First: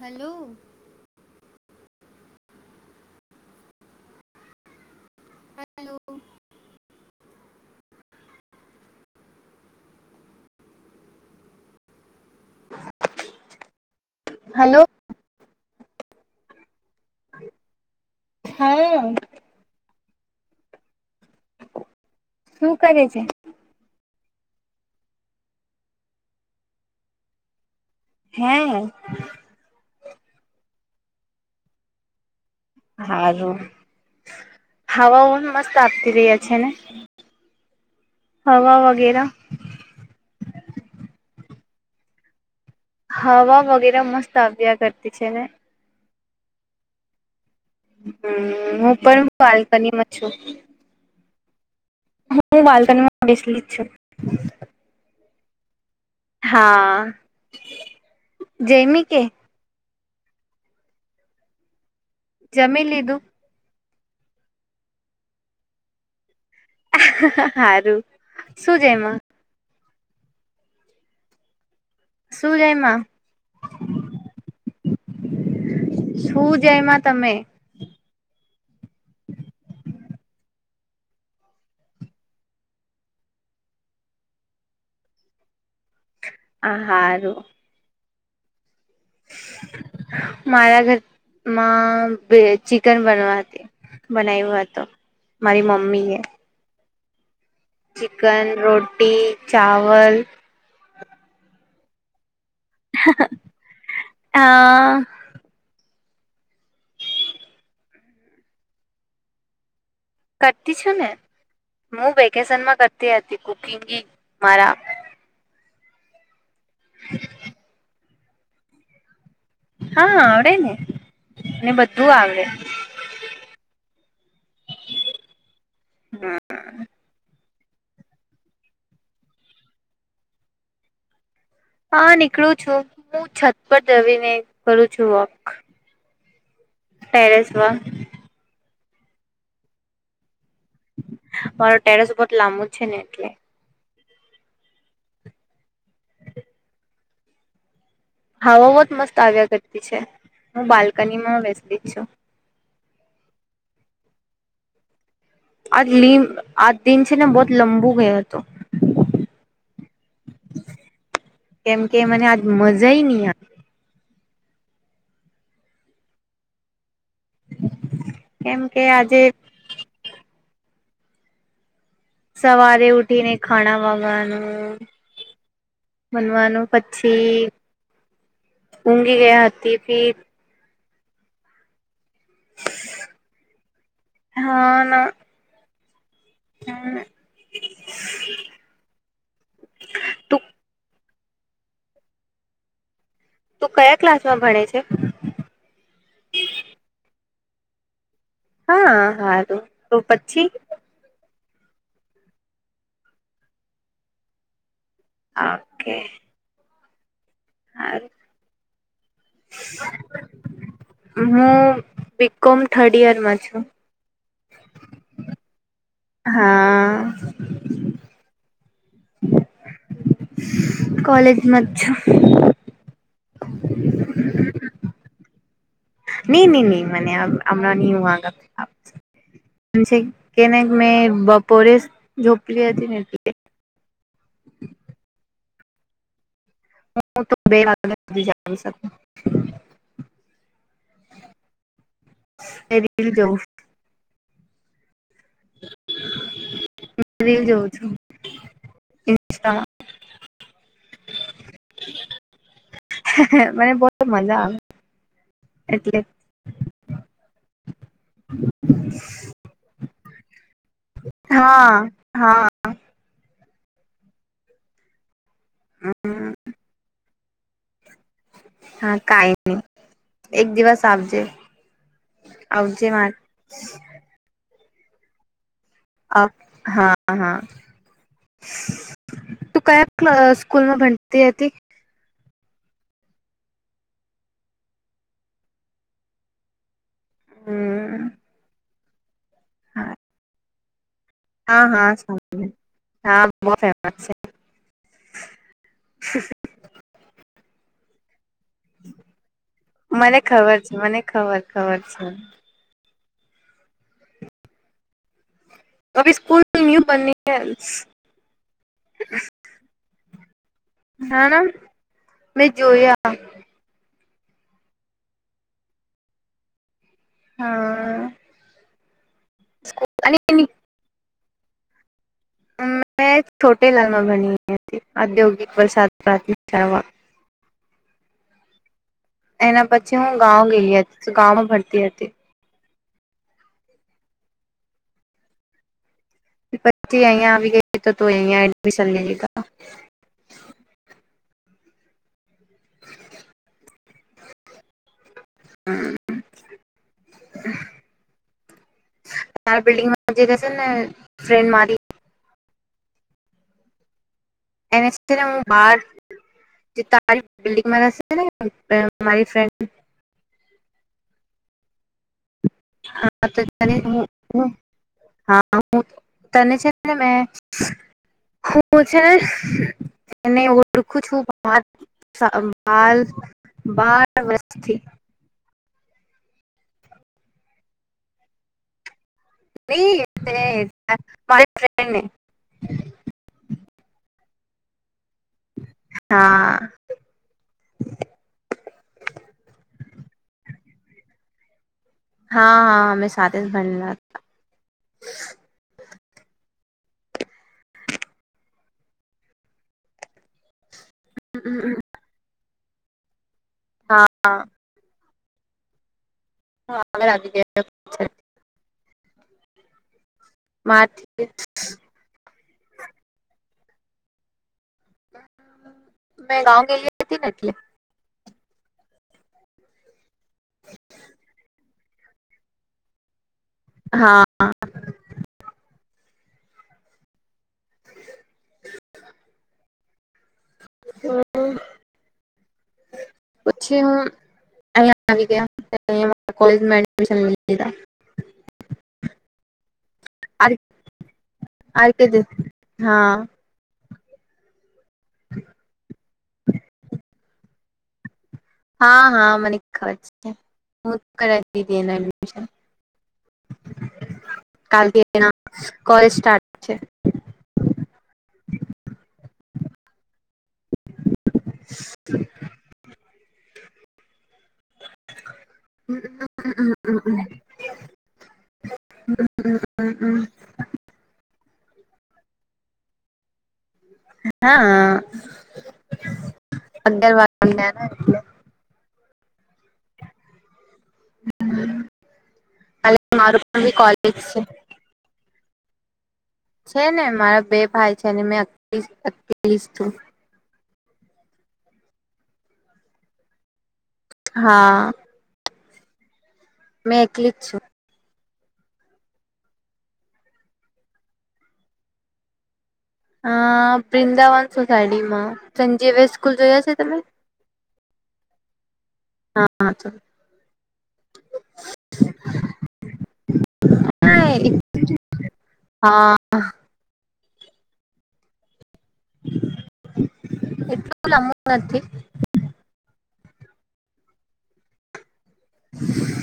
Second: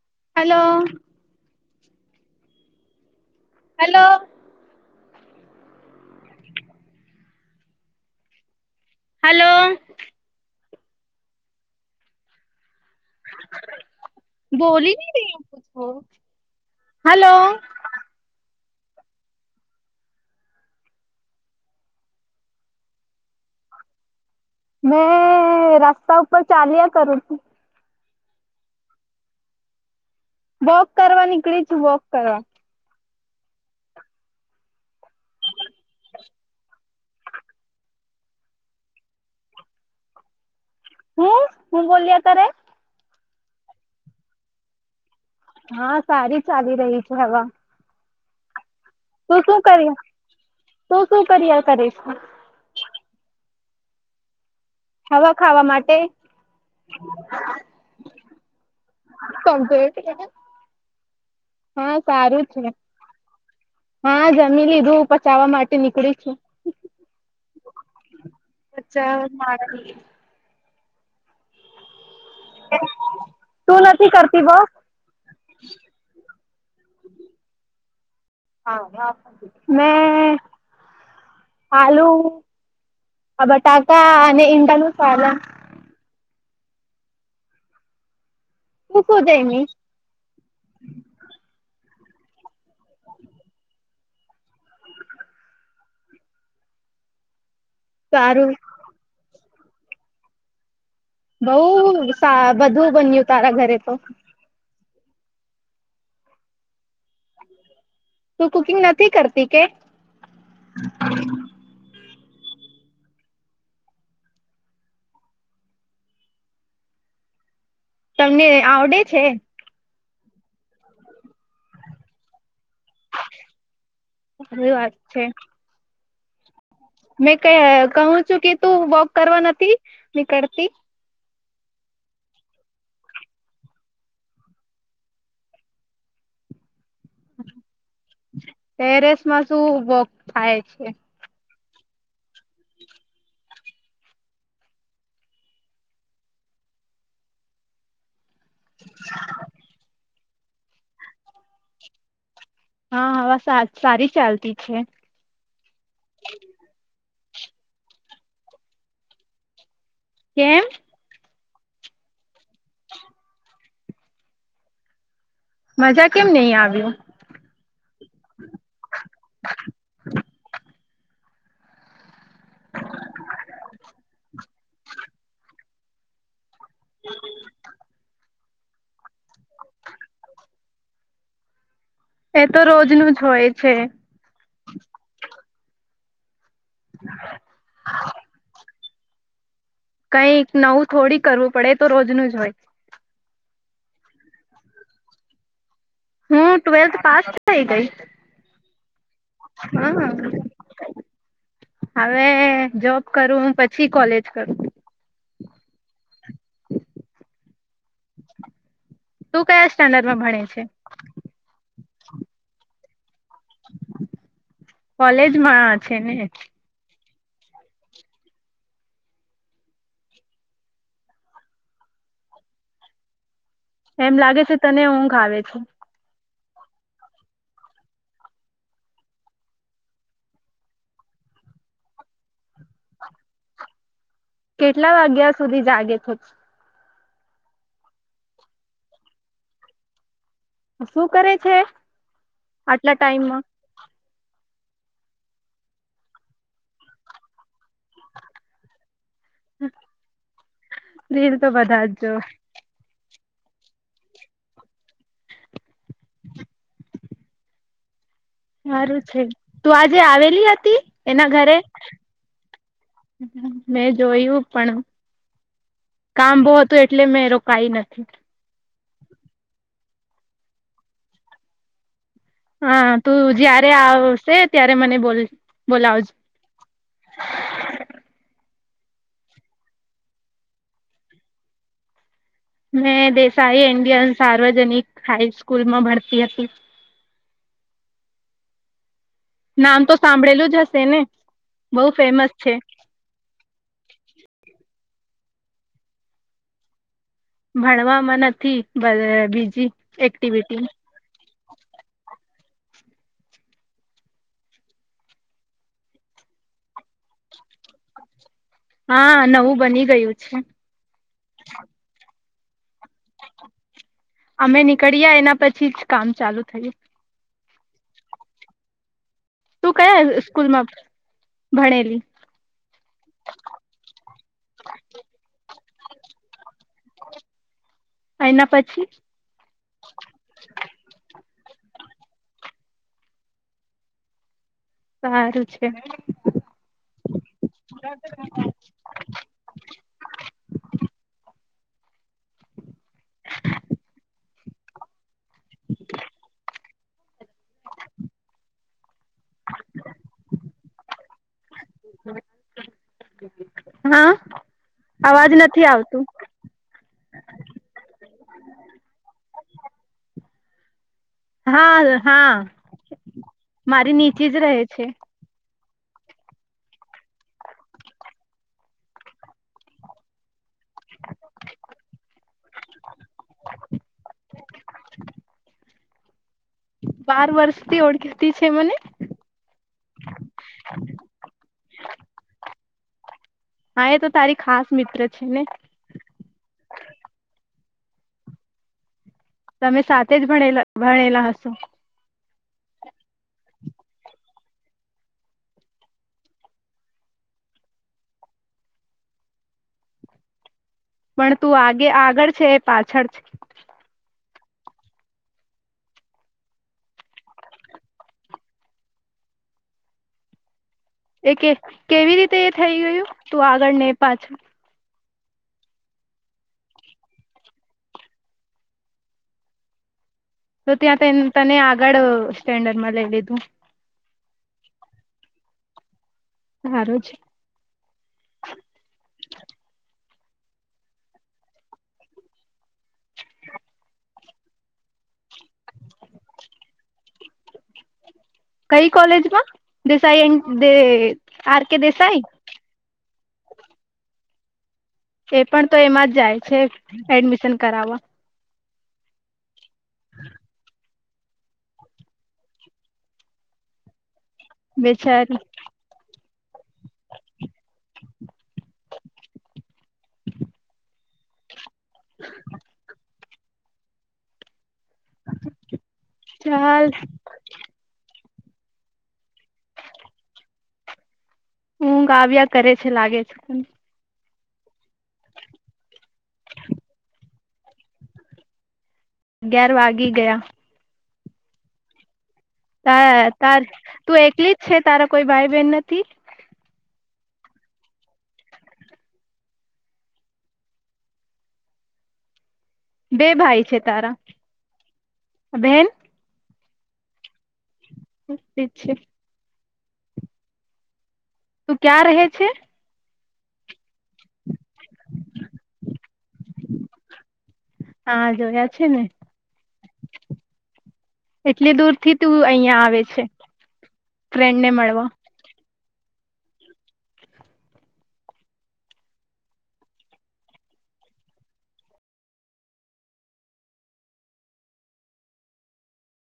Hello. Hello. Hello. Hello. [inaudible] Hello બોલી હી નહીં રહી હૈ કુછ વો. હલો. હા હો. શું કરે છે? મેં રસ્તા ઉપર ચાલ્યા કરું છું. હે વોક કરવા નીકળી છું વોક કરવા. હારું હવાઓ પણ મસ્ત આપતી રહ્યા છે ને હવા વગેરે હમ હું બોલ્યા તારે હવા વગેરે મસ્ત આવ્યા કરતા. પ્રત છેને હા સારી ચાલી રહી છે હવા. હમ પણ બાલ્કનીમાં છું. કરીયા કરે. હું બાલ્કનીમાં બેસેલી જ છું. હવા ખાવા માટે હા જયમી કે? કમ્પ્યુટર? હા સારું છે જમી લીધું? હા જમી લીધું પચાવવા માટે નીકળી છું. હારું શું જયમાં [inaudible] શું જયમાં તું નથી કરતી વોક? શું જયમા તમે? હા હા મે આલુ બટાકા અને ઈંડા નું સેલેડ આ હારું. મૂકું જઈમી મારા ઘર માં બે ચિકન બનવાથી બનાવ્યું હતો મારી મમ્મીએ. ચિકન, સારું રોટી ચાવલ બઉ તા બધું બન્યું તારા ઘરે તો. અ તું કુકિંગ નથી કરતી કે? કરતી છું ને. મું વે કેશનમાં કરતી હતી કુકિંગ મારા તમને આવડે છે? હા, આવડે ને. મને બધું આવડે. સારી વાત છે. હમ્મ. એ કે કહું છું કે તું વોક કરવા નથી નીકળતી? હા નીકળું છું. હું છત પર જવીને કરું છું વોક ટેરેસ પર. ટેરેસમાં શું વોક થાય છે. અ ટેરેસ ઉપર લાંબુ છે ને એટલે હવા બોત મસ્ત આવ્યા કરતી છે. હું બાલ્કનીમાં બેસતી જ છું. હા હવા સા સારી ચાલતી છે. અલીમ આ દિન છે ને બહોત લંબુ ગયો તો કેમ? કેમ કે મને આજ મજા ની આ મજા કેમ નય આવ્યું? કેમ કે આજે સવારે ઉઠીને ખાણા વાગાનું બનવાનું. પછી ઊઘી ગયા હતી ફી એ તો રોજનું જ હોય છે. હમ્મ. કઈ નવું થોડી કરવું પડે તો રોજ નું જ હોય. તું કયા ક્લાસમાં ભણે છે? હું ટ્વેલ્થ પાસ થઈ ગઈ. હા. હા તો તો હા પછી? હવે જોબ કરું પછી કોલેજ કરું. ઓકે [inaudible] તું કયા સ્ટાન્ડર્ડમાં ભણે છે હું બીકોમ થર્ડ યરમાં. છું કોલેજમાં છે ને [inaudible] કોલેજમાં છું. એમ લાગે છે તને ઊંઘ આવે છે. ની ની ની [unintelligible] કેટલા વાગ્યા સુધી જાગે છે. હું તો બે વાગે સુધી જાગી શકું. શું કરે છે આટલા રીલ જોઉં ટાઈમમાં રીલ જોવ- રિલ તો બધા જ જોવે મને બો મજા આવે એટલે સારું છે તું આજે આવેલી હતી એના ઘરે હા હા મેં જોયું પણ કામ બો હતું એટલે મેં રોકાઈ નથી હા, કાઈ નહી એક દિવસ આવજે. આવજે હા, માર તું જયારે આવશે ત્યારે મને બોલ બોલાવજ અ હા હા [inaudible] તું કયા અ સ્કૂલમાં ભણતી હતી. મેં દેસાઈ ઇન્ડિયન સાર્વજનિક હાઈસ્કૂલમાં ભણતી હતી. હમ્મ. નામ તો સાંભળેલું જ હશે. તેને હા, હા, સાંભળેલું હા, બહુ ફેમસ છે. [inaudible] ભણવા મને મને ખબર છે, મને ખબર ખબર છે. નવી સ્કૂલનો નિયમ બનસે હા, નવું બની ગયું છે. અચ્છા. ના, ના. મેં જોયા. અમે નીકળ્યા એના પછી જ કામ ચાલુ થયું. હા. તું અને કયા સ્કૂલમાં ભણેલી? અમ્મ મેં છોટે લાલમાં બણી હતી, ઔદ્યોગિક વલસાડ પ્રાથમિક શાળામાં. એના પછી? એના પછી હું ગાઉ ગેલી હતી શું ગામ ભણતી હતી. સારું છે. પછી અહીયા આવી ગઈ તો, તો અહીયા એડમિશન લઈ લીધા. હમ્મ. [inaudible] હા. એને અવાજ [unintelligible] નથી બાર આવતું જે તારી બિલ્ડિંગમાં છે ને મારી ફ્રેન્ડ હા, હા. હા, મારી [unintelligible] નીચે જ રહે છે હા. તને છે ને,, હું પૂછે, મેું છેને ઓળખું છું બાર વર્ષથી બાર વર્ષથી ઓળખીતી છે મને ની એટલે મારી ફ્રેન્ડ ને હા એ તો તારી ખાસ મિત્ર છ હા. તમે સાથે જ ભણેલા ભણેલા હશો? હા હા અમે સાથે જ ભણલા હતા. પણ તું આગે આગળ છે. પાછળ છે. હા. હ આગળ આવી જયા. મારથી એ કે કેવી રીત તે થઈ ગયું? તું આગળ ને પાછું મેં ગાવ ગઈલી હતી ને એટલે. તો ત્યા તેન તને આ ગડ સ્ટેન્ડર માં લઈ લીધું? હા. હા રોજ હમ્મ. પછી હું અહીંયા આવી ગયા. અને અહીંયા કોલેજ મા એડમિશન લીધા. કઈ કોલેજમાં? દેસાઈ એ દે એ આર કે દેસાઈ? હા એ પણ તો એમાં જ જાય છે. એડમિશન કરાવા. હા હા મને ખબર છે. હું કરાઈ દીધી એનું એડમિશન. કાલથી એનો બેચારી કોલેજ સ્ટાર્ટ છે. [inaudible] અમ્મ અમ્મ ચાલ અમ્મ અમ્મ. હમ્મ હમ્મ હમ્મ હમ્મ. ઊંઘ આવ્યા કરે છે, લાગે છેન. હા, અગર વાર અગયાર વાગી ગયા. [inaudible] ત મારું તાર પણ બી કોલેજ તું એકલી જ છે તારા કોઈ ભાઈ બેન નથી. છે ને મારા બે ભાઈ છે અને મેં [unintelligible] બે ભાઈ છે. હા. બેન. મેં એકલી જ છું. છે. તું ક્યાં રહે છે? હું વૃંદાવન સોસાયટીમાં, સંજીવ સ્કૂલ જોયા છે તમે? હા જોયા છે ને હા એટલી દૂર થી તું અહીંયા આવે છે, ફ્રેન્ડ ને મળવા. હા. એટલું લાંબુ નથી. [inaudible]